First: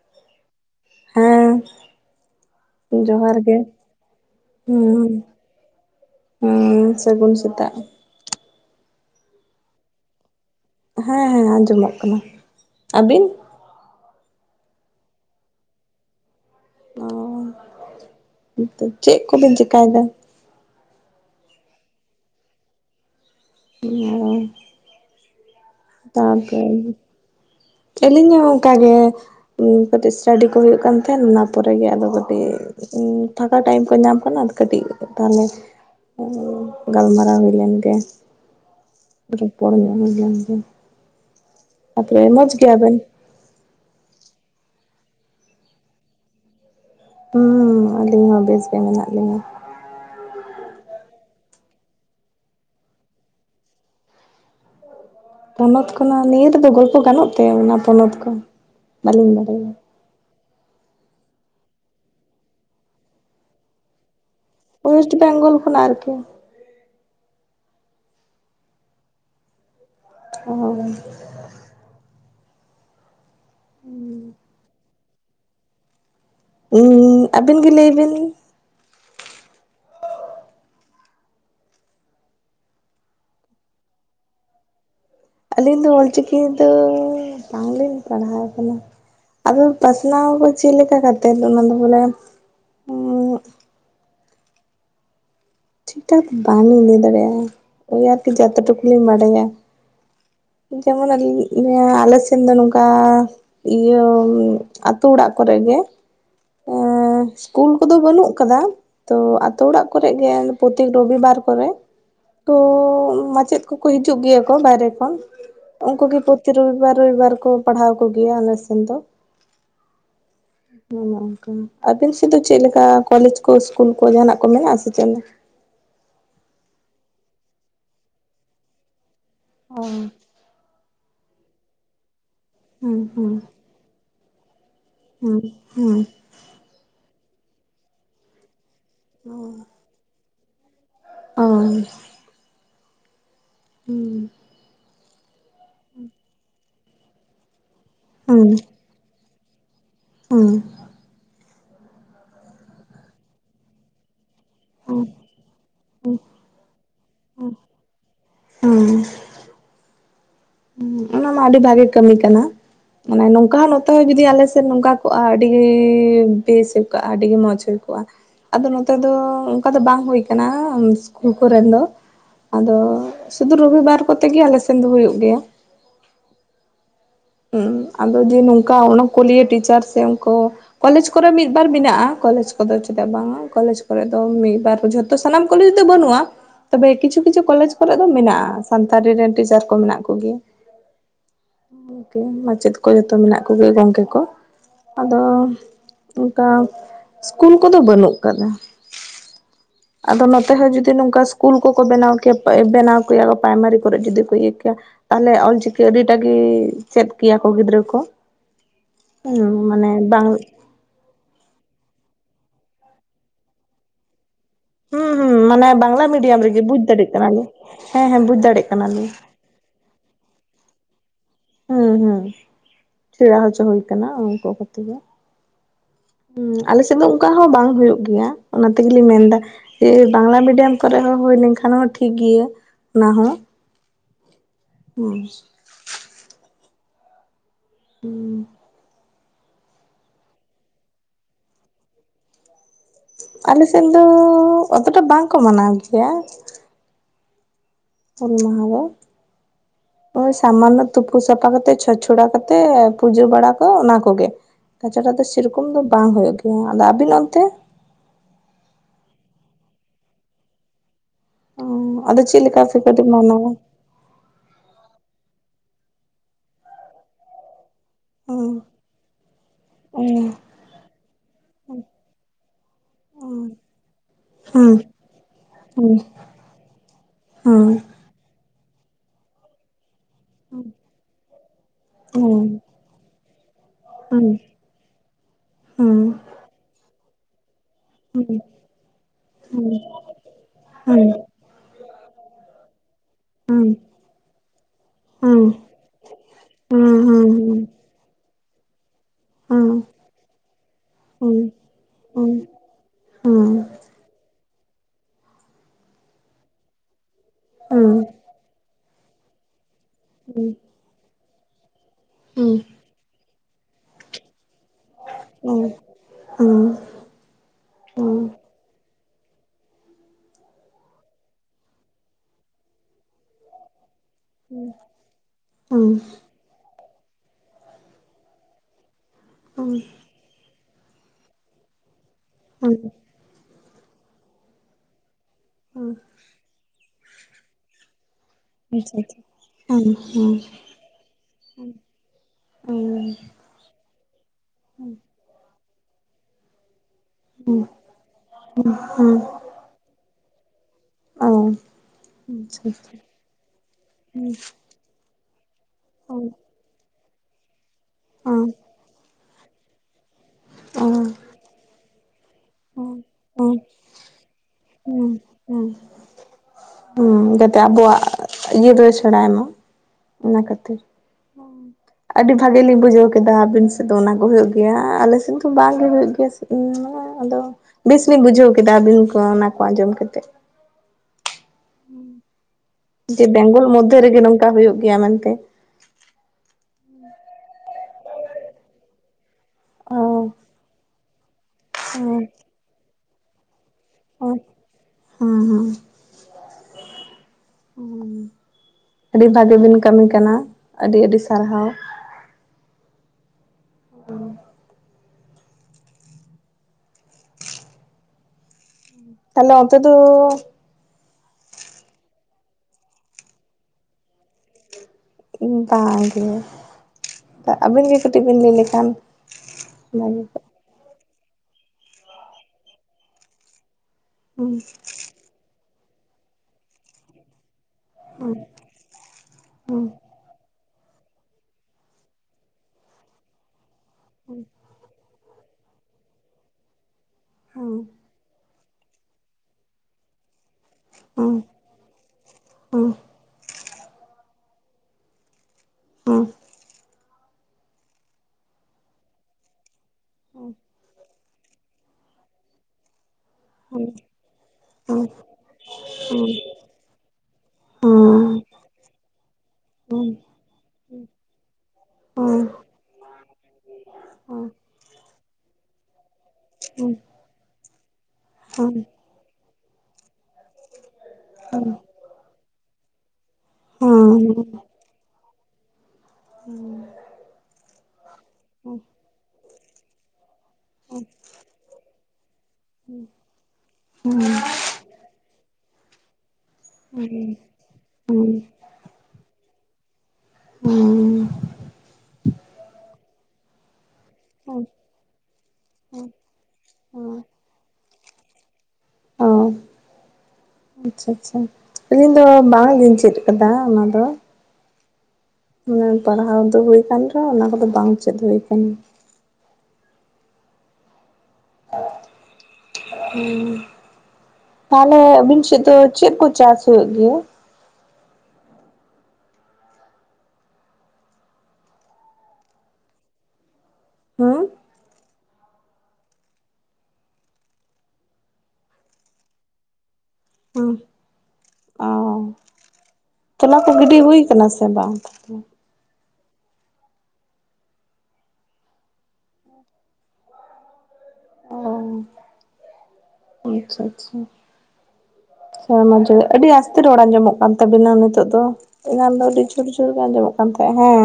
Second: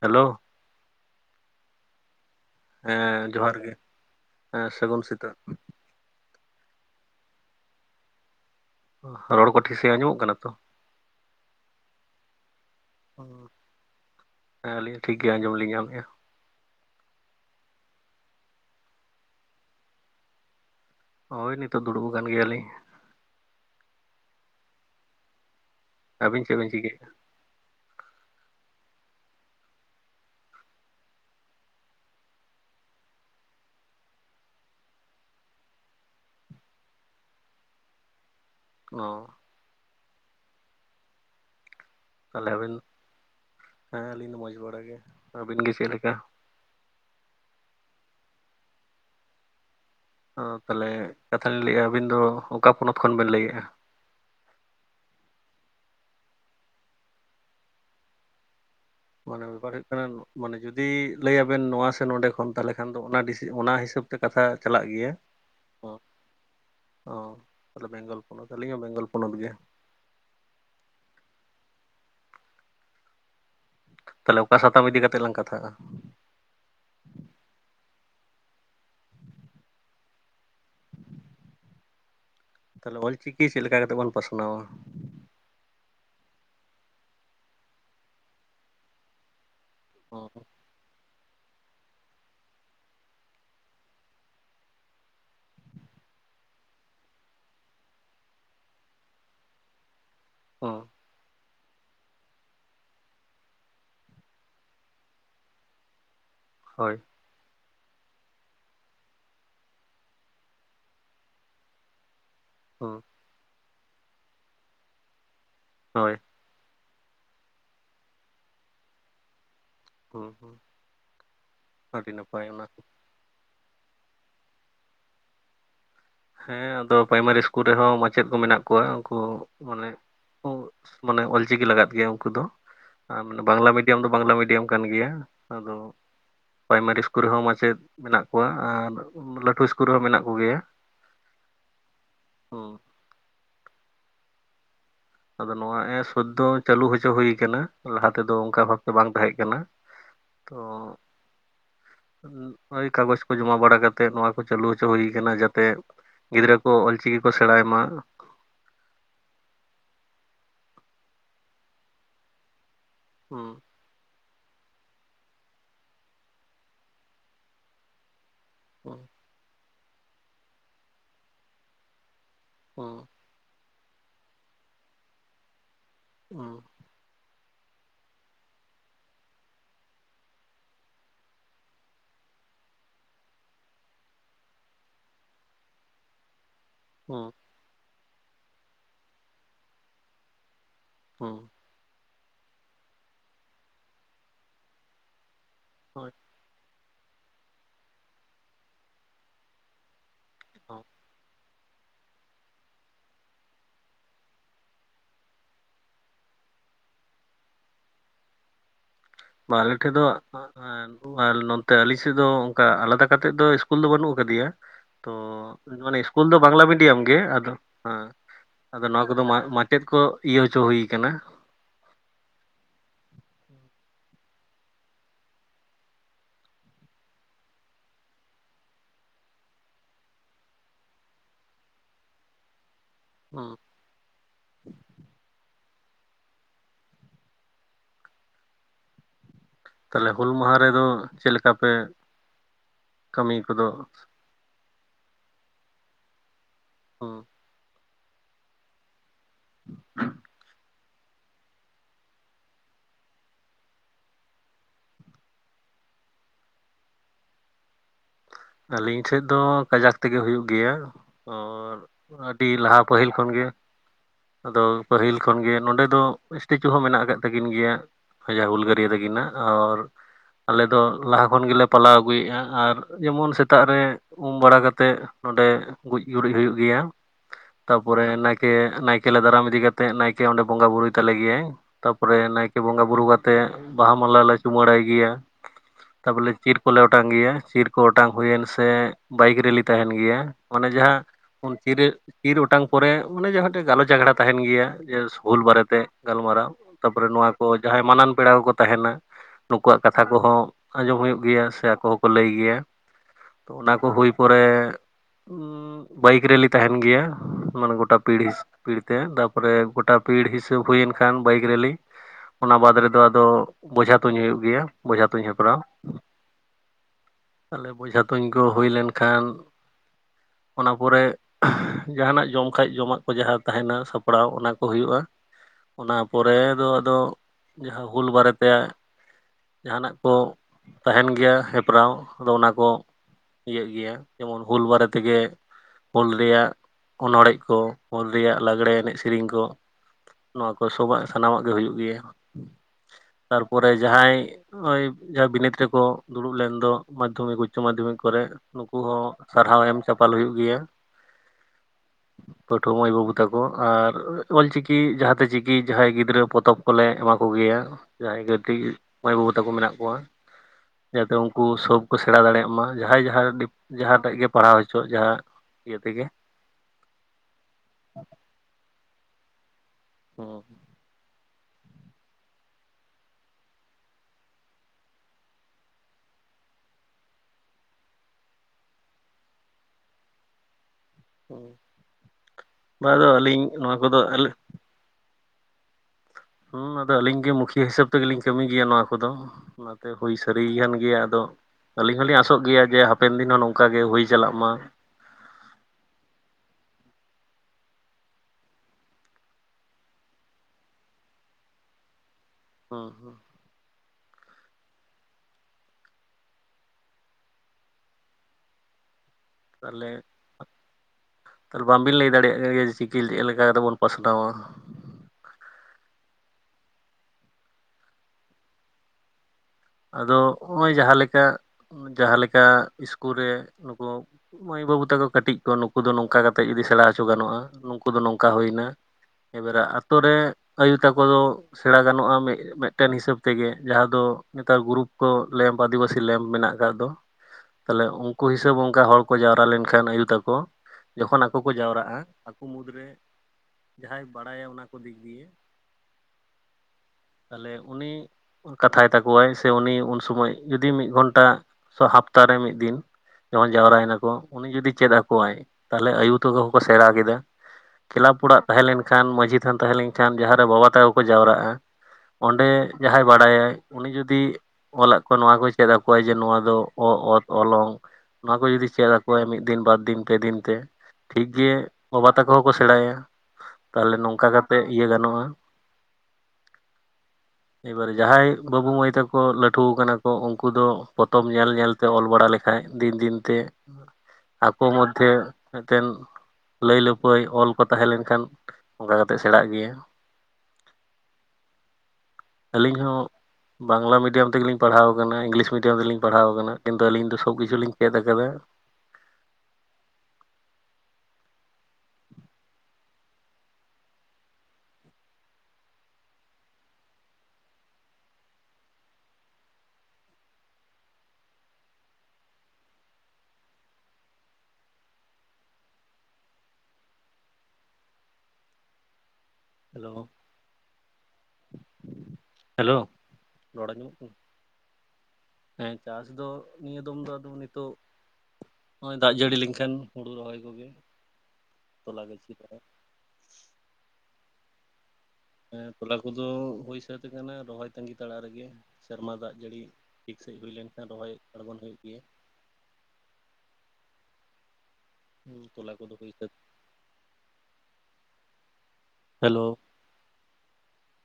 Hello. ᱦᱮᱸ ᱡᱚᱦᱟᱨ ᱜᱮ ᱦᱮᱸ ᱥᱟᱹᱜᱩᱱ ᱦᱩᱸ, ᱥᱮᱛᱟᱜ ᱦᱩᱸ ᱥᱟᱹᱜᱩᱱ ᱥᱮᱛᱟᱜ᱾ ᱨᱚᱲ ᱠᱚ ᱴᱷᱤᱠ ᱥᱟᱹᱦᱤᱡ ᱟᱸᱡᱚᱢᱚᱜ ᱠᱟᱱᱟ ᱛᱚ? ᱦᱮᱸ ᱦᱮᱸ ᱟᱸᱡᱚᱢᱚᱜ ᱠᱟᱱᱟ, ᱟᱹᱵᱤᱱ? ᱦᱮᱸ ᱟᱹᱞᱤᱧ ᱴᱷᱤᱠ ᱜᱮ ᱟᱸᱡᱚᱢ ᱞᱤᱧ ᱧᱟᱢᱮᱫᱼᱟ᱾ ᱚᱸ ᱪᱮᱫ ᱠᱚᱵᱮᱱ ᱪᱮᱠᱟᱭᱮᱫᱟ? ᱦᱳᱭ ᱱᱤᱛᱳᱜ ᱫᱩᱲᱩᱵ ᱟᱠᱟᱱ ᱜᱮᱭᱟᱞᱤᱧ᱾ [unintelligible] ᱟᱹᱵᱤᱱ ᱪᱮᱫ ᱵᱤᱱ [unintelligible] ᱪᱤᱠᱟᱹᱭᱮᱫᱼᱟ ᱟᱹᱞᱤᱧ ᱦᱚᱸ ᱚᱱᱠᱟ ᱜᱮ ᱠᱟᱹᱴᱤᱡ ᱥᱴᱟᱰᱤ ᱠᱚ ᱦᱩᱭᱩᱜ ᱠᱟᱱ ᱛᱟᱦᱮᱸᱱ ᱚᱱᱟ ᱯᱚᱨᱮᱜᱮ ᱟᱫᱚ ᱠᱟᱹᱴᱤᱡ ᱯᱷᱟᱠᱟ ᱴᱟᱭᱤᱢ ᱠᱚ ᱧᱟᱢ ᱠᱟᱱᱟ ᱠᱟᱹᱴᱤᱡ ᱛᱟᱦᱞᱮ ᱜᱟᱞᱢᱟᱨᱟᱣ ᱦᱩᱭ ᱞᱮᱱ ᱜᱮ᱾ ᱚᱸ᱾ ᱨᱚᱯᱚᱲ ᱦᱩᱭᱩᱜ -ᱟ ᱢᱟᱡᱟᱱᱜᱮ ᱛᱟᱦᱚᱞᱮ ᱟᱵᱮᱱ ᱜᱮᱭᱟᱵᱮᱱ ᱦᱮᱸ ᱟᱹᱞᱤᱧ ᱫᱚ ᱢᱚᱡᱽ ᱵᱟᱲᱟ ᱜᱮ ᱟᱹᱵᱤᱱ ᱜᱮ ᱪᱮᱫ ᱞᱮᱠᱟ? ᱦᱩᱸ ᱟᱹᱞᱤᱧ ᱦᱚᱸ ᱵᱮᱥ ᱜᱮ ᱢᱮᱱᱟᱜ ᱞᱤᱧᱟ᱾ ᱚ ᱛᱟᱦᱚᱞᱮ ᱠᱟᱛᱷᱟ ᱞᱤᱧ ᱞᱟᱹᱭᱮᱜᱼᱟ ᱟᱹᱵᱤᱱ ᱫᱚ ᱚᱠᱟ ᱯᱚᱱᱚᱛ ᱠᱷᱚᱱ ᱵᱤᱱ ᱞᱟᱹᱭᱮᱫᱼᱟ? ᱯᱚᱱᱚᱛ ᱠᱷᱚᱱᱟᱜ ᱱᱤᱭᱟᱹ ᱛᱮᱫᱚ ᱜᱚᱞᱯᱚ ᱜᱟᱱᱚᱜ ᱛᱮ ᱚᱱᱟ ᱯᱚᱱᱚᱛ ᱠᱚ? ᱵᱟᱹᱞᱤᱧ ᱢᱟᱱᱮ ᱵᱟᱰᱟᱭᱟ ᱵᱮᱯᱟᱨ ᱢᱟᱱᱮ ᱡᱩᱫᱤ ᱞᱟᱹᱭᱟᱵᱮᱱ ᱱᱚᱣᱟ ᱥᱮ ᱱᱚᱸᱰᱮ ᱠᱷᱚᱱ ᱛᱟᱦᱚᱞᱮ ᱠᱷᱟᱱ ᱫᱚ ᱚᱱᱟ ᱚᱱᱟ ᱦᱤᱥᱟᱹᱵ ᱛᱮ ᱠᱟᱛᱷᱟ ᱪᱟᱞᱟᱜ ᱜᱮᱭᱟ᱾ ᱳᱭᱮᱥᱴ ᱵᱮᱝᱜᱚᱞ ᱠᱷᱚᱱᱟᱜ ᱟᱨᱠᱤ ᱚ ᱛᱟᱦᱚᱞᱮ ᱵᱮᱝᱜᱚᱞ ᱯᱚᱱᱚᱛ ᱟᱹᱞᱤᱧ ᱦᱚᱸ ᱵᱮᱝᱜᱚᱞ ᱯᱚᱱᱚᱛ ᱜᱮ᱾ [unintelligible] ᱛᱟᱦᱚᱞᱮ ᱚᱠᱟ ᱥᱟᱛᱟᱢ ᱤᱫᱤ ᱠᱟᱛᱮᱫ ᱞᱟᱝ ᱠᱟᱛᱷᱟᱜ-ᱟ? ᱩᱸ ᱟᱹᱵᱤᱱ ᱜᱮ ᱞᱟᱹᱭ ᱵᱤᱱ᱾ ᱛᱟᱦᱚᱞᱮ, ᱚᱞ ᱪᱤᱠᱤ, ᱪᱮᱫ ᱞᱮᱠᱟ? ᱠᱟᱛᱮᱫ ᱵᱚᱱ, ᱯᱟᱥᱱᱟᱣᱟ ᱾ ᱟᱹᱞᱤᱧ ᱫᱚ, ᱚᱞᱪᱤᱠᱤ ᱫᱚ, ᱵᱟᱝᱞᱤᱧ ᱯᱟᱲᱦᱟᱣ ᱟᱠᱟᱱᱟ ᱾ ᱟᱫᱚ, ᱯᱟᱥᱱᱟᱣ ᱦᱚᱸ ᱟᱵᱚ ᱪᱮᱫ ᱞᱮᱠᱟ? ᱠᱟᱛᱮᱫ, ᱚᱱᱟ ᱫᱚ [inaudible] ᱴᱷᱤᱠ, ᱴᱷᱟᱠ ᱵᱟᱝᱞᱤᱧ ᱞᱟᱹᱭ, ᱫᱟᱲᱮᱭᱟᱜᱼᱟ ᱾ ᱳᱭ ᱟᱨᱠᱤ ᱡᱚᱛ ᱴᱩᱠᱩ ᱞᱤᱧ ᱵᱟᱰᱟᱭᱟ ᱾ [unintelligible] ᱟᱞᱮ, ᱥᱮᱫ ᱫᱚ, ᱱᱚᱝᱠᱟ ᱾ ᱤᱭᱟᱹ, ᱟᱛᱳ ᱚᱲᱟᱜ ᱠᱚᱨᱮ ᱜᱮ ᱾ ᱦᱳᱭ ᱾ ᱤᱥᱠᱩᱞ ᱠᱚᱫᱚ, ᱵᱟᱹᱱᱩᱜ ᱟᱠᱟᱫᱟ ᱾ ᱛᱚ, ᱟᱛᱳ ᱚᱲᱟᱜ ᱠᱚᱨᱮ ᱜᱮ, ᱯᱨᱚᱛᱤᱠ ᱨᱚᱵᱤᱵᱟᱨ ᱠᱚᱫᱚ ᱾ ᱛᱚ, ᱦᱚᱸ ᱢᱟᱪᱮᱫ ᱠᱚᱠᱚ, ᱦᱤᱡᱩᱜ ᱜᱮᱭᱟ ᱠᱚ, ᱵᱟᱭᱨᱮ ᱠᱷᱚᱱ ᱾ ᱩᱱᱠᱩ ᱦᱳᱭ ᱜᱮ, ᱯᱨᱚᱛᱤ ᱨᱚᱵᱤᱵᱟᱨ, ᱨᱚᱵᱤᱵᱟᱨ ᱠᱚ, ᱯᱟᱲᱦᱟᱣ ᱠᱚ ᱜᱮᱭᱟ, ᱟᱞᱮ ᱥᱮᱱ ᱫᱚ ᱦᱚᱸ ᱦᱚᱸ ᱾ [inaudible] ᱟᱯᱮ, ᱟᱹᱰᱤ ᱥᱮᱫ ᱫᱚ ᱱᱟᱯᱟᱭ ᱪᱮᱫ ᱚᱱᱟ ᱠᱚ᱾ ᱞᱮᱠᱟ? ᱠᱚᱞᱮᱡᱽ ᱠᱚ, ᱤᱥᱠᱩᱞ ᱠᱚ, ᱡᱟᱦᱟᱸᱱᱟᱜ ᱠᱚ, ᱢᱮᱱᱟᱜᱼᱟ ᱥᱮ, ᱪᱮᱫ? ᱦᱮᱸ, ᱟᱫᱚ ᱯᱨᱟᱭᱢᱟᱨᱤ ᱤᱥᱠᱩᱞ ᱨᱮᱦᱚᱸ, ᱢᱟᱪᱮᱫ ᱠᱚ, ᱢᱮᱱᱟᱜ ᱠᱚᱣᱟ ᱾ ᱩᱱᱠᱩ ᱢᱟᱱᱮ ᱾ [inaudible] ᱢᱟᱱᱮ, ᱚᱞᱪᱤᱠᱤ ᱞᱟᱜᱟᱫ ᱜᱮ, ᱩᱱᱠᱩ ᱫᱚ ᱦᱩᱸ ᱾ ᱦᱩᱸ ᱟᱨ ᱵᱟᱝᱞᱟ ᱢᱤᱰᱤᱭᱟᱢ ᱫᱚ, ᱵᱟᱝᱞᱟ ᱢᱤᱰᱤᱭᱟᱢ ᱠᱟᱱ ᱜᱮᱭᱟ ᱦᱩᱸ ᱾ ᱟᱫᱚ ᱦᱩᱸ ᱯᱨᱟᱭᱢᱟᱨᱤ ᱤᱥᱠᱩᱞ ᱨᱮᱦᱚᱸ, ᱢᱟᱪᱮᱫ ᱢᱮᱱᱟᱜ ᱠᱚᱣᱟ ᱾ ᱟᱨ, ᱞᱟᱹᱴᱩ ᱤᱥᱠᱩᱞ ᱨᱮᱦᱚᱸ, ᱢᱮᱱᱟᱜ ᱠᱚ ᱜᱮᱭᱟ ᱾ ᱦᱳᱭ [inaudible] ᱦᱩᱸ ᱾ ᱦᱩᱸ ᱻ ᱾ ᱟᱫᱚ ᱱᱚᱣᱟ ᱮᱥ, ᱥᱳᱫᱫᱚ ᱪᱟᱹᱞᱩ ᱦᱚᱪᱚ ᱦᱩᱭ ᱟᱠᱟᱱᱟ ᱾ ᱞᱟᱦᱟ ᱛᱮᱫᱚ, ᱦᱩᱸ ᱚᱱᱠᱟ ᱵᱷᱟᱵᱛᱮ, ᱵᱟᱝ ᱛᱟᱦᱮᱸ ᱠᱟᱱᱟ ᱾ ᱛᱚ, ᱳᱭ ᱠᱟᱜᱚᱡᱽ ᱠᱚ, ᱡᱚᱢᱟ ᱵᱟᱲᱟ ᱠᱟᱛ ᱛᱮ, ᱱᱚᱣᱟ ᱠᱚ ᱪᱟᱹᱞᱩ ᱦᱚᱪᱚ ᱦᱩᱸ ᱦᱩᱭ ᱟᱠᱟᱱᱟ ᱾ ᱡᱟᱛᱮ ᱜᱤᱫᱽᱨᱟᱹ ᱠᱚ, ᱚᱞ ᱪᱤᱠᱤ ᱠᱚ ᱥᱮᱬᱟᱭ ᱢᱟ ᱾ ᱦᱩᱸᱻ ᱾ ᱦᱩᱸ, ᱚᱱᱟ ᱢᱟ, ᱟᱹᱰᱤ ᱵᱷᱟᱜᱮ ᱠᱟᱹᱢᱤ ᱠᱟᱱᱟ ᱾ ᱢᱟᱱᱮ ᱦᱩᱸ ᱱᱚᱝᱠᱟ ᱦᱚᱸ, ᱢᱤᱛ ᱛᱚ, ᱡᱩᱫᱤ ᱟᱞᱮ ᱥᱮᱱ, ᱱᱚᱝᱠᱟ ᱠᱚᱜᱼᱟ ᱾ ᱟᱰᱤ ᱜᱮ, ᱵᱮᱥ ᱦᱩᱭᱠᱚᱜᱼᱟ ᱾ ᱟᱰᱤ ᱜᱮ, ᱢᱚᱸᱡᱽ ᱦᱩᱭ ᱠᱚᱜᱼᱟ ᱾ ᱟᱫᱚ ᱱᱚᱛᱮ ᱦᱩᱸ ᱫᱚ, ᱚᱝᱠᱟ ᱫᱚ ᱵᱟᱝ ᱦᱳᱭ ᱟᱠᱟᱱᱟ ᱾ ᱤᱥᱠᱩᱞ ᱠᱚᱨᱮ ᱫᱚ, ᱟᱫᱚ ᱦᱩᱸ ᱥᱩᱫᱩ, ᱨᱚᱵᱤᱵᱟᱨ ᱠᱚᱛᱮ ᱜᱮ, ᱟᱞᱮ ᱥᱮᱱ ᱫᱚ, ᱦᱩᱭᱩᱜ ᱜᱮᱭᱟ ᱾ [inaudible] ᱦᱩᱸ, ᱟᱞᱮ ᱵᱤ ᱱᱚᱝᱠᱟ, ᱚᱱᱚ ᱠᱚᱞᱤᱭᱟᱹ ᱴᱤᱪᱟᱨ ᱥᱮ, ᱩᱱᱠᱩ ᱠᱚᱞᱮᱡᱽ ᱠᱚᱨᱮ, ᱢᱤᱫᱵᱟᱨ ᱢᱮᱱᱟᱜᱼᱟ ᱾ ᱠᱚᱞᱮᱡᱽ ᱠᱚᱫᱚ ᱪᱮᱫᱟᱜ ᱵᱟᱝᱼᱟ? ᱠᱚᱞᱮᱡᱽ ᱠᱚᱨᱮ ᱫᱚ ᱢᱤᱫᱵᱟᱨ ᱨᱤᱡᱷᱟ. ᱯ ᱛᱚ, ᱥᱟᱱᱟᱢ ᱠᱚᱞᱮᱡ ᱫᱚ ᱵᱟᱹᱱᱩᱜᱼᱟ ᱾ ᱛᱚᱵᱮ, ᱠᱤᱪᱷᱩ ᱦᱩᱸ ᱠᱤᱪᱷᱩ, ᱠᱚᱞᱮᱡᱽ ᱠᱚᱨᱮ ᱫᱚ, ᱢᱮᱱᱟᱜᱼᱟ ᱾ ᱥᱟᱱᱛᱟᱲᱤ ᱨᱮᱱ ᱴᱤᱪᱟᱨ ᱠᱚ, ᱢᱮᱱᱟᱜ ᱠᱚ ᱜᱮᱭᱟ‌᱾ ᱦᱮᱸ ᱾ ᱢᱟᱪᱮᱫ ᱠᱚ ᱡᱚᱛᱚ ᱢᱮᱱᱟᱜ ᱠᱚ, ᱜᱮ ᱜᱚᱝᱠᱮ ᱠᱚ ᱾ ᱟᱫᱚ, ᱦᱳᱭ ᱚᱱᱠᱟ, ᱤᱥᱠᱩᱞ ᱠᱚᱫᱚ, ᱵᱟᱹᱱᱩᱜ ᱟᱠᱟᱫᱟ ᱾ ᱟᱫᱚ, ᱱᱚᱛᱮ ᱦᱚᱸ, ᱦᱳᱭ ᱡᱩᱫᱤ ᱱᱚᱝᱠᱟ ᱤᱥᱠᱩᱞ ᱠᱚᱠᱚ, ᱵᱮᱱᱟᱣ ᱠᱮ, ᱵᱮᱱᱟᱣ ᱠᱮᱭᱟ ᱠᱚ, ᱯᱨᱟᱭᱢᱟᱨᱤ ᱠᱚ ᱨᱮ, ᱡᱩᱫᱤ ᱠᱚ ᱤᱭᱟᱹ ᱠᱮᱭᱟ ᱾ ᱛᱟᱦᱞᱮ, ᱚᱞᱪᱤᱠᱤ ᱟᱹᱰᱤᱴᱟᱜ ᱜᱮ, ᱪᱮᱫ ᱠᱮᱭᱟ ᱠᱚ, ᱜᱤᱫᱽᱨᱟᱹ ᱠᱚ ᱾ ᱮᱸᱻᱝ, ᱵᱟ, ᱟᱞᱮ ᱢᱟᱱᱮ ᱴᱷᱮᱡ ᱫᱚ ᱵᱟᱝ? ᱟᱨ, ᱱᱩᱣᱟᱞ [unintelligible] ᱱᱚᱛᱮ ᱟᱞᱤᱧ ᱥᱮᱫ ᱫᱚ, ᱚᱱᱠᱟ ᱟᱞᱟᱫᱟ ᱠᱟᱛᱮ ᱫᱚ, ᱤᱥᱠᱩᱞ ᱫᱚ ᱵᱟᱹᱱᱩᱜ ᱟᱠᱟᱫᱮᱭᱟ ᱾ ᱛᱚ, ᱦᱩᱸ ᱦᱩᱸ ‌ ᱢᱟᱱᱮ ᱵᱟᱝᱞᱟ ᱤᱥᱠᱩᱞ ᱫᱚ ᱢᱤᱰᱤᱭᱟᱢ ᱨᱮᱜᱮ ᱵᱟᱝᱞᱟ ᱵᱩᱡᱽ ᱢᱤᱰᱤᱭᱟᱢ ᱫᱟᱲᱮᱜ ᱜᱮ, ᱠᱟᱱᱟᱞᱮ ᱟᱫᱚ? ᱦᱟᱸ ᱦᱮᱸ ᱦᱮᱸ ᱵᱩᱡᱽ ᱫᱟᱲᱮᱜ ᱾ ᱟᱫᱚ ᱱᱚᱣᱟ ᱠᱟᱱᱟᱞᱮ ᱠᱚᱫᱚ, ᱢᱟ ᱢᱟ ᱪᱮᱫ? ᱠᱚ, ᱤᱭᱟᱹ ᱦᱚᱪᱚ ᱦᱩᱭ ᱟᱠᱟᱱᱟ ᱾ ᱦᱩᱸ ᱦᱩᱸ, ᱥᱮᱬᱟ ᱦᱚᱪᱚ ᱦᱩᱭ ᱟᱠᱟᱱᱟ, ᱩᱱᱠᱩ ᱠᱚᱛᱮ ᱜᱮ ᱾ ᱟᱞᱮ ᱥᱮᱫ ᱫᱚ, ᱩᱝᱠᱟ ᱦᱚᱸ ᱵᱟᱝ ᱦᱩᱭᱩᱜ ᱜᱮᱭᱟ ᱾ ᱚᱱᱟ ᱛᱮᱜᱮ ᱞᱤᱧ ᱢᱮᱱᱮᱫᱟ ᱾ ᱵᱟᱝᱞᱟ ᱢᱤᱰᱤᱭᱟᱢ ᱠᱚᱨᱮ ᱦᱚᱸ, ᱦᱳᱭ ᱞᱮᱱᱠᱷᱟᱱ, ᱦᱚᱸ ᱴᱷᱤᱠ ᱜᱮᱭᱟ ᱾ᱚᱱᱟ ᱦᱚᱸ, [inaudible] ᱦᱩᱸᱻ ᱛᱟᱞᱦᱮ ᱦᱩᱞ ᱢᱟᱦᱟ ᱨᱮᱫᱚ ᱪᱮᱫ ᱞᱮᱠᱟ ᱯᱮ ᱼᱼ ᱟᱞᱮ ᱥᱮᱱ ᱫᱚ ᱚᱛᱚᱴᱟ ᱵᱟᱝᱠᱚ ᱢᱟᱱᱟᱣ ᱜᱮᱭᱟ᱾ ᱚ ᱦᱩᱞ ᱢᱟᱦᱟ ᱨᱮ ᱳᱭ ᱥᱟᱢᱟᱱᱱᱚᱼᱼ ᱛᱩᱯᱩ ᱥᱟᱯᱷᱟ ᱠᱟᱛᱮᱜ ᱪᱷᱚᱸᱡ ᱪᱷᱚᱲᱟ ᱠᱟᱛᱮᱜ ᱯᱩᱡᱟᱹ ᱵᱟᱲᱟ ᱠᱚ ᱚᱱᱟ ᱠᱚᱜᱮ᱾ ᱮᱛᱚᱴᱟᱜ ᱫᱚ ᱥᱮᱨᱚᱠᱚᱢ ᱫᱚ ᱵᱟᱝ ᱦᱳᱭᱳᱜ ᱜᱮᱭᱟ ᱟᱫᱚ ᱟᱵᱤᱱ ᱚᱱᱛᱮ? ᱟᱹᱞᱤᱧ ᱴᱷᱮᱡ ᱫᱚ ᱠᱟᱡᱟᱠ ᱛᱮᱜᱮ ᱦᱩᱭᱩᱜ ᱜᱮᱭᱟ᱾ ᱚᱨ ᱟᱫᱚ ᱪᱮᱫ ᱟᱹᱰᱤ ᱞᱮᱠᱟ ᱞᱟᱦᱟ ᱯᱮ ᱠᱟᱹᱴᱤᱡ ᱯᱟᱹᱦᱤᱞ ᱠᱷᱚᱱ ᱜᱮ᱾ ᱢᱟᱱᱟᱣᱟ ᱟᱫᱚ ᱯᱟᱹᱦᱤᱞ ᱠᱷᱚᱱ ᱜᱮ ᱱᱚᱸᱰᱮ ᱫᱚ ᱥᱴᱮᱪᱩ ᱦᱚᱸ ᱢᱮᱱᱟᱜ ᱠᱟᱫ ᱛᱟᱹᱠᱤᱱ ᱜᱮᱭᱟ᱾ ᱦᱩᱸ ᱦᱩᱞᱜᱟ. ᱨᱤᱭᱟ. ᱛᱟ. ᱠᱤᱱᱟᱜ ᱚᱨᱼᱼ ᱦᱩᱸ ᱟᱞᱮ ᱫᱚ ᱞᱟᱦᱟ ᱠᱷᱚᱱ ᱜᱮᱞᱮ ᱯᱟᱞᱟᱣ ᱟᱜᱩᱭᱜᱼᱟ ᱟᱨᱼᱼ ᱡᱮᱢᱚᱱ ᱦᱩᱸ ᱥᱮᱛᱟᱜ ᱨᱮ ᱩᱢ ᱵᱟᱲᱟ ᱦᱩᱸ ᱠᱟᱛᱮ ᱚᱸᱰᱮ ᱜᱩᱡ ᱜᱩᱨᱤᱡ ᱦᱩᱭᱩᱜ ᱜᱮᱭᱟ᱾ ᱦᱩᱸ ᱯᱚᱨᱮ ᱱᱟᱭᱠᱮ ᱱᱟᱭᱠᱮ ᱞᱮ ᱫᱟᱨᱟᱢ ᱤᱫᱤ ᱠᱟᱛᱮᱼᱼ ᱱᱟᱭᱠᱮ ᱚᱸᱰᱮ ᱵᱚᱸᱜᱟ ᱵᱩᱨᱩᱭ ᱛᱟᱞᱮ ᱜᱮᱭᱟᱭ ᱦᱩᱸ ᱛᱟᱯᱚᱨᱮ ᱦᱩᱸ ᱱᱟᱭᱠᱮ ᱵᱚᱸᱜᱟ ᱵᱩᱨᱩ ᱠᱟᱛᱮᱼᱼ ᱵᱟᱦᱟ ᱢᱟᱞᱟ ᱦᱩᱸ ᱞᱮ ᱪᱩᱢᱟᱹᱲᱟᱭ ᱜᱮᱭᱟ ᱦᱩᱸ ᱛᱟᱯᱚᱞᱮ ᱪᱤᱨ ᱠᱚᱞᱮ ᱚᱴᱟᱝ ᱜᱮᱭᱟ ᱪᱤᱨᱼᱼ ᱠᱚ ᱚᱴᱟᱝ ᱦᱩᱭᱮᱱ ᱥᱮ ᱵᱟᱭᱤᱠ ᱨᱮᱞᱤ ᱛᱟᱸᱦᱮᱱ ᱜᱮᱭᱟ ᱚᱱᱮ ᱡᱟᱦᱟᱸ ᱩᱱ ᱪᱤᱨᱟᱹᱼᱼ ᱪᱤᱨ ᱚᱴᱟᱝ ᱯᱚᱨᱮ ᱚᱱᱮ ᱡᱟᱦᱟᱸᱴᱮᱡ ᱜᱟᱞᱚᱪ ᱟᱠᱷᱲᱟ ᱛᱟᱸᱦᱮᱱ ᱜᱮᱭᱟ ᱡᱮ ᱦᱩᱞ ᱵᱟᱨᱮ ᱛᱮ ᱜᱟᱞᱢᱟᱨᱟᱣ᱾ ᱛᱟᱯᱚᱨᱮ ᱱᱚᱣᱟ ᱠᱚ ᱡᱟᱦᱟᱸᱭ ᱢᱟᱱᱟᱱ ᱯᱮᱲᱟ ᱠᱚᱠᱚ ᱛᱟᱦᱮᱱᱟ, ᱱᱩᱠᱩᱣᱟᱜ ᱠᱟᱛᱷᱟ ᱠᱚᱦᱚᱸ ᱟᱸᱡᱚᱢ ᱦᱩᱭᱩᱜ ᱜᱮᱭᱟ ᱥᱮ ᱟᱠᱚ ᱦᱚᱸᱠᱚ ᱞᱟᱹᱭ ᱜᱮᱭᱟ᱾ ᱱᱚᱜᱱᱟ ᱠᱚ ᱦᱩᱭ ᱯᱚᱨᱮ ᱵᱟᱭᱤᱠ ᱨᱮᱞᱤ ᱛᱟᱸᱦᱮᱱ ᱜᱮᱭᱟ᱾ ᱜᱚᱴᱟ ᱯᱤᱲᱦᱤᱥ ᱯᱤᱲ ᱛᱮ ᱛᱟᱯᱚᱨᱮ ᱜᱚᱴᱟ ᱯᱤᱲ ᱦᱤᱥᱟᱹᱵᱽ ᱦᱩᱭᱮᱱ ᱠᱷᱟᱱ ᱵᱟᱭᱤᱠ ᱨᱮᱞᱤ ᱼᱼ ᱚᱱᱟ ᱵᱟᱫ ᱨᱮᱫᱚ ᱟᱫᱚ ᱵᱚᱡᱷᱟ ᱛᱩᱧ ᱦᱩᱭᱩᱜ ᱜᱮᱭᱟ ᱵᱚᱡᱷᱟ ᱛᱩᱧ ᱦᱮᱯᱨᱟᱣ, ᱦᱩᱸᱻ ᱛᱟᱞᱦᱮ ᱵᱚᱡᱷᱟ ᱛᱩᱧ ᱠᱚ ᱦᱩᱭ ᱞᱮᱱ ᱠᱷᱟᱱ ᱼᱼ ᱚᱱᱟ ᱯᱚᱨᱮ ᱡᱟᱦᱟᱸᱱᱟᱜ ᱡᱚᱢ ᱠᱷᱟᱡ ᱡᱚᱢᱟᱜ ᱠᱚ ᱡᱟᱦᱟᱸ ᱛᱟᱦᱮᱱᱟ ᱼᱼ ᱥᱟᱯᱲᱟᱣ ᱚᱱᱟ ᱠᱚ ᱦᱩᱭᱩᱜᱼᱟ ᱚᱱᱟ ᱯᱚᱨᱮ ᱫᱚ ᱟᱫᱚᱼᱼ ᱡᱟᱦᱟᱸ ᱦᱩᱞ ᱵᱟᱨᱮ ᱛᱮ ᱡᱟᱦᱟᱸᱱᱟᱜ ᱠᱚ ᱛᱟᱸᱦᱮᱱ ᱜᱮᱭᱟ ᱦᱮᱯᱨᱟᱣ᱾ ᱟᱫᱚ ᱚᱱᱟ ᱠᱚ ᱤᱭᱟᱹᱜ ᱜᱮᱭᱟ ᱡᱮᱢᱚᱱ ᱦᱩᱞ ᱵᱟᱨᱮ ᱛᱮᱜᱮ ᱦᱩᱞ ᱨᱮᱭᱟᱜᱼᱼ ᱚᱱᱚᱲᱦᱮᱜ ᱠᱚ, ᱚᱞ ᱨᱮᱭᱟᱜ ᱞᱟᱜᱽᱲᱮ ᱮᱱᱮᱡ ᱥᱮᱨᱮᱧ ᱠᱚ ᱱᱚᱣᱟ ᱠᱚ ᱥᱚᱵᱟᱜ ᱥᱟᱱᱟᱢᱟᱜ ᱜᱮ ᱦᱩᱭᱩᱜ ᱜᱮᱭᱟ᱾ ᱦᱩᱸ ᱯᱚᱨᱮ ᱡᱟᱦᱟᱸᱭ ᱱᱚᱜᱚᱭ ᱡᱟᱦᱟᱸ ᱵᱤᱱᱤᱰ ᱨᱮᱠᱚ ᱫᱩᱲᱩᱵ ᱞᱮᱱ ᱫᱚ, ᱢᱟᱫᱽᱫᱷᱚᱢᱤᱠ ᱩᱪᱪᱚ ᱢᱟᱫᱽᱫᱷᱚᱢᱤᱠ ᱠᱚᱨᱮ ᱱᱩᱠᱩ ᱦᱚᱸ ᱥᱟᱨᱦᱟᱣ ᱮᱢ ᱪᱟᱯᱟᱞ ᱦᱩᱭᱩᱜ ᱜᱮᱭᱟ᱾ ᱯᱟᱹᱴᱷᱩᱣᱟᱹ ᱢᱟᱹᱭ ᱵᱟᱹᱵᱩ ᱛᱟᱠᱚ ᱟᱨ ᱚᱞ ᱪᱤᱠᱤ ᱡᱟᱦᱟᱸᱛᱮ ᱪᱤᱠᱤ ᱠᱤ ᱡᱟᱦᱟᱸᱭ ᱜᱤᱫᱽᱨᱟᱹ ᱯᱚᱛᱚᱵ ᱠᱚᱞᱮ ᱮᱢᱟ ᱠᱚᱜᱮᱭᱟ ᱡᱟᱦᱟᱸᱭ ᱠᱟᱹᱴᱤᱡ ᱢᱟᱹᱭ ᱵᱟᱹᱵᱩ ᱛᱟᱠᱚ ᱢᱮᱱᱟᱜ ᱠᱚᱣᱟ᱾ ᱡᱟᱛᱮ ᱩᱱᱠᱩ ᱥᱚᱵ ᱠᱚ ᱥᱮᱬᱟ ᱫᱟᱲᱮᱭᱟᱜᱼᱼ ᱢᱟ ᱡᱟᱦᱟᱸᱭ ᱡᱟᱦᱟᱸᱰᱤ ᱡᱟᱦᱟᱸᱴᱟᱜ ᱜᱮ ᱯᱟᱲᱦᱟᱣ ᱦᱚᱪᱚᱣᱟᱜ ᱡᱟᱦᱟᱸ ᱤᱭᱟᱹ ᱛᱮᱜᱮ᱾ ᱦᱩᱸ ᱡᱟᱛᱮ ᱟᱵᱚᱣᱟᱜ ᱤᱭᱟᱹ ᱫᱚᱭ ᱥᱮᱬᱟᱭ ᱢᱟ ᱦᱩᱸ ᱚᱱᱟ ᱠᱷᱟᱹᱛᱤᱨ᱾ [inaudible] ᱟᱹᱰᱤ ᱵᱷᱟᱜᱤ ᱞᱤᱧ ᱵᱩᱡᱷᱟᱹᱣ ᱠᱮᱫᱟ ᱟᱹᱵᱤᱱ ᱥᱮᱫ ᱫᱚ ᱚᱱᱟ ᱠᱚ ᱦᱩᱭᱩᱜ ᱜᱮᱭᱟ ᱟᱞᱮᱥᱮᱫ ᱫᱚ ᱵᱟᱝᱜᱮ ᱦᱩᱭᱩᱜ ᱜᱮᱭᱟ ᱼᱼ ᱟᱫᱚ ᱵᱮᱥ ᱞᱤᱧ ᱵᱩᱡᱷᱟᱹᱣ ᱠᱮᱫᱟ ᱟᱹᱵᱤᱱ ᱠᱚ ᱚᱱᱟ ᱠᱚ ᱟᱸᱡᱚᱢ ᱠᱟᱛᱮᱜ᱾ ᱦᱩᱸ ᱵᱟ ᱟᱫᱚ ᱡᱮ ᱟᱹᱞᱤᱧ ᱵᱮᱝᱜᱚᱞ ᱱᱚᱣᱟ ᱢᱚᱫᱽᱫᱷᱮ ᱠᱚᱫᱚ ᱨᱮᱜᱮ ᱟᱞᱮ ᱱᱚᱝᱠᱟ ᱦᱩᱭᱩᱜ ᱜᱮᱭᱟ ᱢᱮᱱᱛᱮ᱾ ᱦᱩᱸ ᱟᱫᱚ ᱟᱹᱞᱤᱧ ᱜᱮ ᱢᱩᱠᱷᱤᱭᱟᱹ ᱦᱤᱥᱟᱹᱵ ᱛᱮᱜᱮᱞᱤᱧ ᱠᱟᱹᱢᱤ ᱜᱮᱭᱟ ᱱᱚᱣᱟ ᱠᱚᱫᱚ᱾ ᱚᱱᱟᱛᱮ ᱦᱩᱭ ᱥᱟᱹᱨᱤᱭ ᱠᱟᱱ ᱜᱮᱭᱟ, ᱟᱫᱚ ᱟᱹᱞᱤᱧ ᱦᱚᱞᱤᱧ ᱦᱩᱸ ᱟᱥᱚᱜ ᱜᱮᱭᱟ ᱡᱮ ᱦᱟᱯᱮᱱ ᱫᱤᱱ ᱦᱚᱸ ᱱᱚᱝᱠᱟ ᱚᱱᱠᱟ ᱜᱮ ᱦᱩᱭ ᱪᱟᱞᱟᱜ ᱢᱟ᱾ ᱦᱩᱸ ᱦᱩᱸ ᱟᱹᱰᱤ ᱵᱷᱟᱹᱜᱤ ᱵᱤᱱ ᱠᱟᱹᱢᱤ ᱠᱟᱱᱟ ᱟᱹᱰᱤ ᱟᱹᱰᱤ ᱥᱟᱨᱦᱟᱣ᱾ ᱦᱩᱸ ᱦᱩᱸ ᱛᱟᱦᱚᱞᱮ ᱟᱯᱮ ᱫᱚ ᱛᱟᱦᱚᱞᱮ ᱵᱟᱝᱵᱤᱱ ᱞᱟᱹᱭ ᱫᱟᱲᱮᱭᱟᱜ ᱠᱟᱱᱟ ᱜᱮᱭᱟ, ᱡᱮ ᱪᱤᱠᱤᱞ ᱪᱮᱫ ᱞᱮᱠᱟ ᱠᱟᱛᱮ ᱵᱚᱱ ᱯᱟᱥᱱᱟᱣᱟ? ᱵᱟᱝᱜᱮ ᱟᱹᱵᱤᱱ ᱜᱮ ᱠᱟᱹᱴᱤᱡ ᱵᱤᱱ ᱞᱟᱹᱭ ᱞᱮᱠᱷᱟᱱ ᱵᱷᱟᱜᱮ ᱟᱫᱚ ᱠᱚᱜᱼᱟ ᱱᱚᱜᱼᱚᱭ ᱡᱟᱦᱟᱸᱞᱮᱠᱟ ᱡᱟᱦᱟᱸᱞᱮᱠᱟ ᱤᱥᱠᱩᱞ ᱨᱮ ᱱᱩᱠᱩ ᱦᱩᱸ ᱢᱟᱹᱭ ᱵᱟᱹᱵᱩ ᱛᱟᱠᱚ ᱠᱟᱹᱴᱤᱡ ᱠᱚ ᱱᱩᱠᱩ ᱫᱚ ᱱᱚᱝᱠᱟ ᱠᱟᱛᱮᱜ ᱡᱩᱫᱤ ᱥᱮᱬᱟ ᱦᱚᱪᱚ ᱜᱟᱱᱚᱜᱼᱟ᱾ ᱩᱱᱠᱩ ᱫᱚ ᱱᱚᱝᱠᱟ ᱦᱩᱸ ᱦᱩᱭᱱᱟ, ᱮᱵᱟᱨᱮ ᱟᱛᱳ ᱨᱮ ᱟᱭᱳ ᱛᱟᱠᱚ ᱫᱚ ᱥᱮᱬᱟ ᱜᱟᱱᱚᱜᱼᱟ, ᱢᱮᱴᱮᱱ ᱦᱤᱥᱟᱹᱵ ᱛᱮᱜᱮ ᱡᱟᱦᱟᱸ ᱫᱚ ᱱᱮᱛᱟᱨ ᱜᱩᱨᱩᱯ ᱠᱚ ᱞᱮᱢᱯ ᱟᱹᱫᱤᱵᱟᱹᱥᱤ ᱞᱮᱢᱯ ᱢᱮᱱᱟᱜ ᱠᱟᱜ ᱫᱚ, ᱦᱩᱸ ᱛᱟᱦᱚᱞᱮ ᱩᱱᱠᱩ ᱩᱱᱠᱩ ᱦᱤᱥᱟᱹᱵᱽ ᱚᱱᱠᱟ ᱦᱚᱲ ᱠᱚ ᱡᱟᱣᱨᱟ ᱞᱮᱱᱠᱷᱟᱱ ᱟᱭᱩ ᱛᱟᱠᱚ, ᱡᱚᱠᱷᱚᱱ ᱦᱩᱸ ᱟᱠᱚ ᱠᱚ ᱡᱟᱣᱨᱟᱜᱼᱟ, ᱟᱠᱚ ᱢᱩᱫᱽᱨᱮ ᱦᱩᱸ ᱡᱟᱦᱟᱸᱭ ᱵᱟᱲᱟᱭᱟ ᱚᱱᱟ ᱠᱚ ᱫᱤᱠ ᱫᱤᱭᱮ [unintelligible] ᱛᱟᱦᱚᱞᱮ ᱩᱱᱤ ᱠᱟᱛᱷᱟᱭ ᱛᱟᱠᱚᱣᱟᱭ ᱥᱮ ᱩᱱᱤ ᱩᱱ ᱥᱚᱢᱚᱭ ᱡᱩᱫᱤ ᱢᱤᱫ ᱜᱷᱚᱱᱴᱟ ᱥᱚ ᱦᱟᱯᱛᱟ ᱨᱮ ᱢᱤᱫ ᱫᱤᱱ, ᱡᱚᱠᱷᱚᱱ ᱦᱩᱸ ᱦᱩᱸ ᱡᱟᱣᱨᱟᱭᱱᱟᱠᱚ ᱩᱱᱤ ᱡᱩᱫᱤ ᱪᱮᱫ ᱦᱩᱸ ᱟᱠᱚᱣᱟᱭ ᱛᱟᱦᱚᱞᱮ ᱟᱭᱩ ᱦᱩᱸ ᱛᱟᱠᱚ ᱦᱚᱸᱠᱚ ᱥᱮᱬᱟ ᱠᱮᱫᱟ᱾ ᱠᱞᱟᱵᱽ ᱦᱩᱸ ᱚᱲᱟᱜ ᱛᱟᱦᱮᱸ ᱞᱮᱱᱠᱷᱟᱱ ᱢᱟᱺᱡᱷᱤ ᱛᱷᱟᱱ ᱛᱟᱦᱮᱸ ᱚ ᱞᱮᱱᱠᱷᱟᱱ ᱡᱟᱦᱟᱸᱨᱮ ᱵᱟᱵᱟ ᱛᱟᱠᱚ ᱠᱚ ᱡᱟᱣᱨᱟᱜᱼᱟ᱾ ᱚᱸᱰᱮ ᱟᱪᱪᱷᱟ ᱡᱟᱦᱟᱸᱭ ᱵᱟᱲᱟᱭᱟᱭ ᱩᱱᱤ ᱡᱩᱫᱤ ᱚᱞᱟᱜ ᱠᱚ ᱱᱚᱣᱟ ᱠᱚ ᱪᱮᱫ ᱟᱠᱚᱣᱟᱭ ᱡᱮ ᱱᱚᱣᱟ ᱫᱚ ᱚ ᱚᱛ ᱚᱞ ᱚᱝ ᱱᱚᱣᱟ ᱠᱚ ᱡᱩᱫᱤ ᱪᱮᱫ ᱟᱠᱚᱣᱟᱭ ᱢᱤᱫ ᱫᱤᱱ ᱵᱟᱨ ᱫᱤᱱ ᱯᱮ ᱫᱤᱱ ᱛᱮ, ᱴᱷᱤᱠ ᱜᱮ ᱵᱟᱵᱟ ᱛᱟᱠᱚ ᱦᱚᱸᱠᱚ ᱥᱮᱬᱟᱭᱟ, ᱛᱟᱦᱚᱞᱮ ᱱᱚᱝᱠᱟ ᱠᱟᱛᱮᱜ ᱤᱭᱟᱹ ᱜᱟᱱᱚᱜᱼᱟ᱾ ᱦᱩᱸ ᱮᱵᱟᱨᱮ ᱡᱟᱦᱟᱸᱭ ᱵᱟᱹᱵᱩ ᱢᱟᱹᱭ ᱛᱟᱠᱚ ᱞᱟᱹᱴᱷᱩ ᱠᱟᱱᱟ ᱠᱚ, ᱩᱱᱠᱩ ᱫᱚ ᱯᱚᱛᱚᱵ ᱧᱮᱞ ᱧᱮᱞᱛᱮ ᱚᱞ ᱵᱟᱲᱟ ᱞᱮᱠᱷᱟᱱ ᱠᱷᱟᱡ ᱫᱤᱱ ᱫᱤᱱᱛᱮ ᱟᱠᱚ ᱢᱚᱫᱽᱫᱷᱮ ᱢᱤᱫᱴᱮᱱ ᱞᱟᱹᱭ ᱞᱟᱹᱯᱟᱹᱭ ᱚᱞ ᱠᱚ ᱛᱟᱦᱮᱸ ᱞᱮᱱᱠᱷᱟᱱ ᱚᱱᱠᱟ ᱠᱟᱛᱮᱜ ᱥᱮᱬᱟᱜ ᱜᱮᱭᱟ᱾ ᱟᱹᱞᱤᱧ ᱦᱚᱸ ᱵᱟᱝᱞᱟ ᱢᱤᱰᱤᱭᱟᱢ ᱛᱮᱜᱮᱞᱤᱧ ᱯᱟᱲᱦᱟᱣ ᱠᱟᱱᱟ ᱤᱝᱞᱤᱥ ᱢᱤᱰᱤᱭᱟᱢ ᱛᱮᱞᱤᱧ ᱯᱟᱲᱦᱟᱣ ᱠᱟᱱᱟ ᱠᱤᱱᱛᱩ ᱟᱹᱞᱤᱧ ᱫᱚ ᱥᱚᱵᱽ ᱠᱤᱪᱷᱩᱞᱤᱧ ᱪᱮᱫ ᱠᱟᱫᱟ᱾ [unintelligible] ᱟᱪᱪᱷᱟ ᱟᱪᱪᱷᱟ, ᱟᱹᱞᱤᱧ ᱫᱚ ᱵᱟᱝᱞᱤᱧ ᱪᱮᱫ ᱠᱟᱫᱟ ᱚᱱᱟ ᱫᱚ᱾ ᱢᱟᱱᱮ ᱯᱟᱲᱦᱟᱣ ᱫᱚ ᱦᱩᱭ ᱠᱟᱱ ᱨᱮᱦᱚᱸ ᱚᱱᱟ ᱠᱚᱫᱚ ᱵᱟᱝ ᱪᱮᱫ ᱦᱩᱭ ᱠᱟᱱᱟ᱾ ᱦᱩᱸ, ᱛᱟᱦᱚᱞᱮ ᱟᱵᱤᱱ ᱥᱮᱫ ᱫᱚ ᱪᱮᱫ ᱠᱚ ᱪᱟᱥ ᱦᱳᱭᱳᱜ ᱜᱮᱭᱟ? ᱦᱮᱞᱳ, ᱦᱮᱞᱳ, ᱨᱚᱲ ᱟᱸᱡᱚᱢᱚᱜ ᱠᱟᱱᱟ? ᱦᱮᱸ ᱦᱮᱸ ᱪᱟᱥ ᱫᱚ ᱱᱤᱭᱟᱹ ᱫᱚᱢ ᱫᱚ ᱟᱫᱚ ᱱᱤᱛᱚᱜ ᱱᱚᱜᱼᱚᱭ ᱫᱟᱜ ᱡᱟᱹᱲᱤ ᱞᱮᱱᱠᱷᱟᱱ ᱦᱩᱲᱩ ᱨᱚᱦᱚᱭ ᱠᱚᱜᱮ, ᱦᱮᱸ ᱚ ᱛᱚᱞᱟ ᱜᱟᱹᱪᱷᱤ ᱠᱚᱨᱮ, ᱛᱚᱞᱟ ᱠᱚ ᱜᱤᱰᱤ ᱦᱩᱭ ᱟᱠᱟᱱᱟ ᱥᱮ ᱵᱟᱝ ᱚᱱᱛᱮ ᱫᱚ? ᱦᱮᱸ ᱛᱚᱞᱟ ᱠᱚᱫᱚ ᱦᱩᱭ ᱥᱟᱹᱛ ᱟᱠᱟᱱᱟ, ᱨᱚᱦᱚᱭ ᱛᱟᱹᱜᱤ ᱛᱟᱲᱟᱜ ᱨᱮᱜᱮ ᱥᱮᱨᱢᱟ ᱫᱟᱜ ᱡᱟᱹᱲᱤ ᱴᱷᱤᱠ ᱥᱟᱹᱦᱤᱡ ᱦᱩᱭ ᱞᱮᱱᱠᱷᱟᱱ ᱨᱚᱦᱚᱭ ᱟᱬᱜᱚᱱ ᱚ ᱦᱩᱭᱩᱜ ᱜᱮᱭᱟ᱾ ᱟᱪᱪᱷᱟ ᱟᱪᱪᱷᱟ᱾ ᱥᱮ ᱛᱚᱞᱟ ᱠᱚᱫᱚ ᱦᱩᱭ ᱢᱟᱡᱷᱮ ᱥᱟᱹᱛ ᱟᱹᱰᱤ ᱟᱥᱛᱮ ᱨᱚᱲ ᱟᱸᱡᱚᱢᱚᱜ ᱠᱟᱱ ᱛᱟᱵᱤᱱᱟ ᱱᱤᱛᱚᱜ ᱫᱚ, ᱮᱱᱟᱱ ᱫᱚ ᱟᱹᱰᱤ ᱦᱮᱞᱳ ᱡᱩᱨ ᱡᱩᱨ ᱡᱩᱨ ᱜᱮ ᱟᱸᱡᱚᱢᱚᱜ ᱠᱟᱱ ᱛᱟᱦᱮᱸᱜ ᱦᱮᱸ,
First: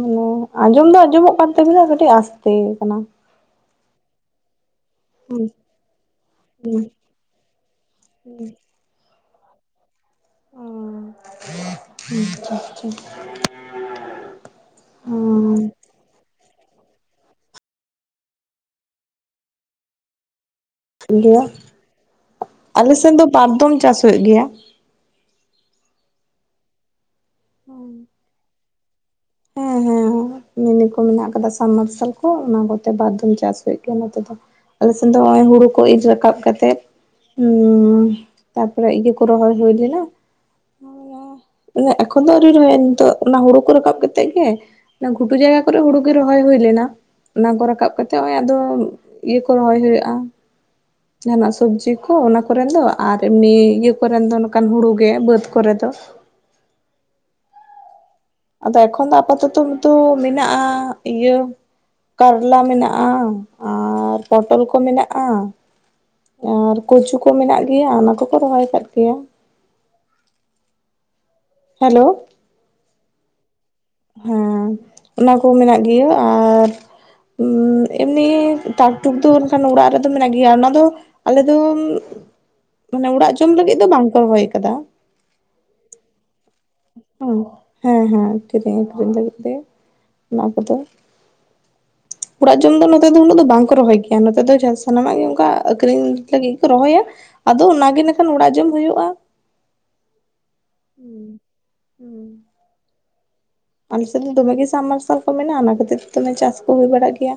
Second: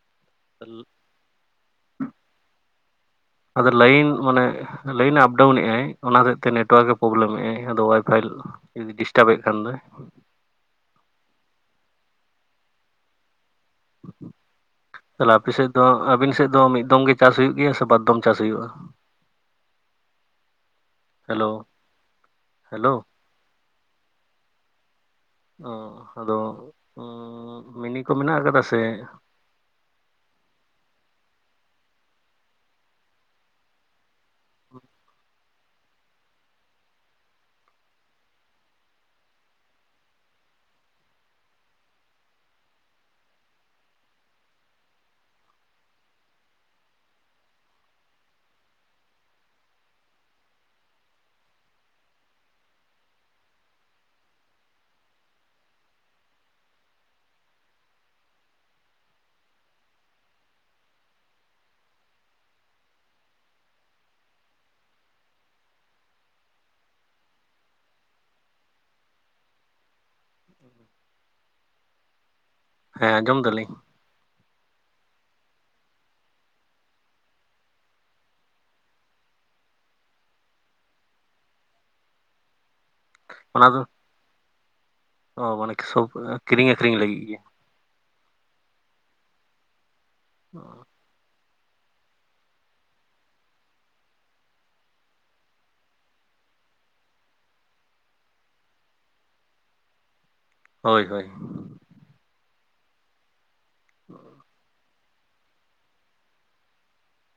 ᱢᱟᱱᱮ ᱟᱸᱡᱚᱢ ᱫᱚ ᱟᱸᱡᱚᱢᱚᱜ ᱠᱟᱱ ᱛᱟᱹᱵᱤᱱᱟ ᱠᱟᱹᱴᱤᱡ ᱟᱥᱛᱮ ᱠᱟᱱᱟ᱾ ᱟᱫᱚ ᱞᱟᱭᱤᱱ ᱢᱟᱱᱮ ᱞᱟᱭᱤᱱ ᱦᱩᱸ ᱟᱯᱰᱟᱣᱩ ᱱᱮᱜᱼᱟᱭ ᱚᱱᱟ ᱦᱚᱛᱮᱡ ᱛᱮ ᱦᱩᱸ ᱱᱮᱴᱚᱣᱟᱨᱠ ᱮ ᱯᱨᱚᱵᱞᱮᱢ ᱮᱫᱟᱭ, ᱟᱫᱚ ᱚᱣᱟᱭ-ᱯᱷᱟᱭ ᱦᱩᱸ ᱡᱩᱫᱤ ᱰᱤᱥᱴᱟᱵ ᱮᱫ ᱠᱷᱟᱱ ᱫᱚᱭ [inaudible] ᱛᱟᱦᱞᱮ ᱟᱯᱮ ᱥᱮᱫ ᱦᱩᱸ ᱫᱚ, ᱟᱹᱵᱤᱱ ᱥᱮᱫ ᱫᱚ ᱢᱤᱫ ᱫᱚᱢ ᱜᱮ ᱪᱟᱥ ᱦᱩᱭᱩᱜ ᱜᱮᱭᱟ ᱥᱮ ᱵᱟᱨ ᱫᱚᱢ ᱪᱟᱥ ᱦᱩᱭᱩᱜᱼᱟ? ᱜᱮᱭᱟ᱾ ᱦᱮᱞᱳ ᱦᱮᱞᱳ ᱟᱞᱮ ᱥᱮᱫ ᱫᱚ ᱵᱟᱨ ᱫᱚᱢ ᱪᱟᱥ ᱦᱩᱭᱩᱜ ᱜᱮᱭᱟ ᱾ ᱦᱩᱸ ᱟᱫᱚ ᱢᱤᱱᱤ ᱠᱚ ᱢᱮᱱᱟᱜ ᱠᱟᱫᱟ ᱥᱮ? ᱦᱮᱸ ᱦᱮᱸ ᱢᱤᱱᱤ ᱠᱚ ᱢᱮᱱᱟᱜ ᱟᱠᱟᱫᱼᱟ, ᱥᱟᱵᱢᱟᱨᱥᱟᱞ ᱠᱚ ᱚᱱᱟ ᱠᱚᱛᱮ ᱵᱟᱨ ᱫᱩᱢ ᱪᱟᱥ ᱦᱩᱭᱩᱜ ᱜᱮᱭᱟ, ᱱᱚᱛᱮ ᱫᱚ᱾ ᱟᱞᱮ ᱥᱮᱱ ᱫᱚ ᱱᱚᱜᱼᱚᱭ ᱦᱩᱲᱩ ᱠᱚ ᱤᱨ ᱨᱟᱠᱟᱵ ᱠᱟᱛᱮᱜ ᱦᱩᱸ ᱛᱟᱯᱚᱨᱮ ᱤᱭᱟᱹ ᱠᱚ ᱨᱚᱦᱚᱭ ᱦᱩᱭ ᱞᱮᱱᱟ ᱾ ᱢᱟᱱᱮ ᱮᱠᱷᱚᱱ ᱫᱚ ᱟᱹᱣᱨᱤ ᱨᱚᱦᱚᱭ ᱚᱜᱼᱟ ᱛᱚ, ᱱᱤᱛᱚᱜ ᱚᱱᱟ ᱦᱩᱲᱩ ᱠᱚ ᱨᱟᱠᱟᱵ ᱠᱟᱛᱮ ᱛᱮᱫ ᱜᱮ, ᱜᱷᱩᱴᱩ ᱡᱟᱭᱜᱟ ᱠᱚᱨᱮ ᱦᱩᱲᱩ ᱜᱮ ᱨᱚᱦᱚᱭ ᱦᱩᱭ ᱞᱮᱱᱟ᱾ ᱚᱱᱟ ᱠᱚ ᱨᱟᱠᱟᱵ ᱠᱟᱛᱮᱜ ᱱᱚᱜᱼᱚᱭ ᱟᱫᱚ ᱤᱭᱟᱹ ᱠᱚ ᱨᱚᱦᱚᱭ ᱦᱩᱭᱩᱜᱼᱟ? ᱡᱟᱦᱟᱱᱟᱜ ᱥᱚᱵᱽᱡᱤ ᱠᱚ, ᱚᱱᱟ ᱠᱚᱨᱮᱱ ᱫᱚ ᱟᱨ ᱮᱢᱱᱤ ᱤᱭᱟᱹ ᱠᱚᱨᱮᱱ ᱫᱚ ᱱᱚᱝᱠᱟᱱ ᱦᱩᱲᱩ ᱜᱮ ᱵᱟᱹᱫᱽ ᱠᱚᱨᱮ ᱫᱚ ᱟᱫᱚ ᱮᱠᱷᱚᱱ ᱫᱚ ᱟᱯᱟ ᱛᱚᱛᱚ ᱫᱚ ᱢᱮᱱᱟᱜᱼᱟ, ᱤᱭᱟᱹ ᱠᱟᱨᱞᱟ ᱢᱮᱱᱟᱜᱼᱟ ᱟᱨ ᱯᱚᱴᱚᱞ ᱠᱚ ᱢᱮᱱᱟᱜᱼᱟ᱾ ᱟᱨ ᱠᱩᱪᱩ ᱠᱚ ᱢᱮᱱᱟᱜ ᱜᱮᱭᱟ᱾ ᱚᱱᱟ ᱠᱚᱠᱚ ᱨᱚᱦᱚᱭ ᱠᱟᱫ ᱜᱮᱭᱟ᱾ [inaudible] ᱦᱮᱞᱳ! ᱦᱮᱸ ᱟᱸᱡᱚᱢ ᱮᱫᱟ ᱞᱤᱧ? ᱦᱮᱸ ᱚᱱᱟ ᱠᱚ ᱢᱮᱱᱟᱜ ᱜᱮᱭᱟ ᱟᱨ ᱦᱩᱸ ᱮᱢᱱᱤ ᱴᱟᱠ ᱴᱩᱠ ᱫᱚ ᱚᱱᱠᱟᱱ ᱚᱲᱟᱜ ᱨᱮᱫᱚ ᱢᱮᱱᱟᱜ ᱜᱮᱭᱟ, ᱚᱱᱟ ᱫᱚ ᱟᱞᱮ ᱫᱚ [inaudible] ᱢᱟᱱᱮ ᱚᱲᱟᱜ ᱡᱚᱢ ᱞᱟᱹᱜᱤᱫ ᱫᱚ ᱵᱟᱝ ᱠᱚ ᱨᱚᱦᱚᱭ ᱠᱟᱫᱟ᱾ ᱚ ᱢᱟᱱᱮ ᱥᱚᱵ- ᱠᱤᱨᱤᱧ ᱟᱹᱠᱷᱨᱤᱧ ᱞᱟᱹᱜᱤᱫ ᱦᱩᱸ ᱜᱮ ᱦᱮᱸ ᱦᱮᱸ, ᱠᱤᱨᱤᱧ ᱟᱹᱠᱷᱨᱤᱧ ᱞᱟᱹᱜᱤᱫ ᱛᱮ ᱚᱱᱟ ᱠᱚᱫᱚ ᱚᱲᱟᱜ ᱡᱚᱢ ᱫᱚ ᱱᱚᱛᱮ ᱫᱚ ᱩᱱᱟᱹᱜ ᱫᱚ ᱵᱟᱝ ᱠᱚ ᱨᱚᱦᱚᱭ ᱜᱮᱭᱟ᱾ ᱱᱚᱛᱮ ᱫᱚ ᱥᱟᱱᱟᱢᱟᱜ ᱜᱮ ᱚᱱᱠᱟ ᱟᱹᱠᱷᱨᱤᱧ ᱞᱟᱹᱜᱤᱫ ᱜᱮᱠᱚ ᱨᱚᱦᱚᱭᱟ᱾ ᱟᱫᱚ ᱚᱱᱟ ᱜᱮ ᱱᱟᱜ ᱠᱷᱟᱱ ᱚᱲᱟᱜ ᱡᱚᱢ ᱦᱩᱭᱩᱜᱼᱟ᱾ ᱦᱳᱭ ᱦᱳᱭ᱾ ᱦᱩᱸ᱾ ᱟᱞᱮ ᱥᱮᱫ ᱫᱚ ᱫᱚᱢᱮ ᱜᱮ ᱥᱟᱢᱢᱟᱨᱥᱟᱞ ᱠᱚ ᱢᱮᱱᱟᱜᱼᱟ, ᱚᱱᱟ ᱠᱷᱟᱹᱛᱤᱨ ᱛᱮ ᱫᱚᱢᱮ ᱪᱟᱥ ᱠᱚ ᱦᱩᱭ ᱵᱟᱲᱟᱜ ᱜᱮᱭᱟ᱾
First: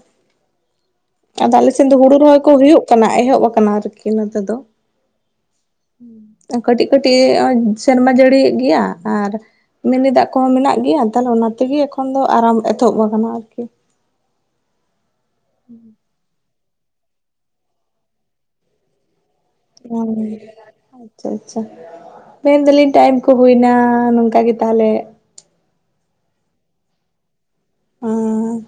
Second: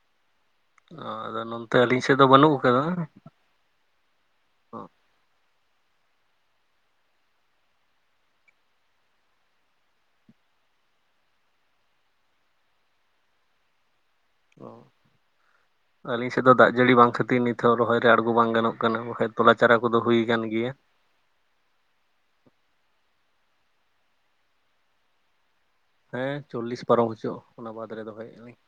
ᱟᱫᱚ ᱟᱞᱮ ᱱᱚᱱᱛᱮ ᱥᱮᱫ ᱫᱚ ᱟᱹᱞᱤᱧ ᱦᱩᱲᱩ ᱨᱚᱦᱚᱭ ᱠᱚ ᱵᱟᱹᱱᱩᱜ ᱟᱠᱟᱫᱟ ᱦᱩᱭᱩᱜ ᱠᱟᱱᱟ, ᱮᱦᱚᱵ ᱟᱠᱟᱱᱟ ᱟᱨᱠᱤ ᱱᱚᱛᱮ ᱫᱚ᱾ ᱦᱩᱸ᱾ ᱠᱟᱹᱴᱤᱡ ᱠᱟᱹᱴᱤᱡ ᱥᱮᱨᱢᱟ ᱡᱟᱹᱲᱤ ᱮᱫ ᱜᱮᱭᱟ ᱟᱨ ᱢᱤᱱᱤ ᱫᱟᱜ ᱠᱚᱦᱚᱸ ᱢᱮᱱᱟᱜ ᱜᱮᱭᱟ᱾ ᱛᱟᱦᱚᱞᱮ ᱚᱱᱟ ᱛᱮᱜᱮ ᱮᱠᱷᱚᱱ ᱫᱚ ᱟᱨᱟᱢ ᱮᱛᱚᱦᱚᱵ ᱟᱠᱟᱱᱟ ᱟᱹᱨᱠᱤ᱾ ᱚ ᱟᱹᱞᱤᱧ ᱥᱮᱫ ᱫᱚ ᱫᱟᱜ ᱡᱟᱹᱲᱤ ᱵᱟᱝ ᱠᱷᱟᱹᱛᱤᱨ, ᱱᱤᱛ ᱦᱚᱸ ᱨᱚᱦᱚᱭ ᱨᱮ ᱟᱬᱜᱚ ᱵᱟᱝ ᱜᱟᱱᱚᱜ ᱠᱟᱱᱟ, ᱵᱟ ᱛᱚᱞᱟ ᱪᱟᱨᱟ ᱠᱚᱫᱚ ᱦᱩᱭ ᱟᱠᱟᱱ ᱜᱮᱭᱟ᱾ ᱟᱪᱪᱷᱟ ᱟᱪᱪᱷᱟ, ᱢᱮᱱ ᱫᱟᱞᱤᱧ ᱴᱟᱭᱤᱢ ᱠᱚ ᱦᱩᱭᱱᱟ ᱱᱚᱝᱠᱟ ᱜᱮ ᱛᱟᱦᱞᱮ ᱦᱮᱸ ᱪᱚᱞᱞᱤᱥ ᱯᱟᱨᱚᱢ ᱦᱚᱪᱚᱜ ᱚᱱᱟ ᱵᱟᱫ ᱨᱮ ᱫᱚᱦᱚᱭᱮᱜ ᱟᱹᱧ᱾ ᱟᱸᱻ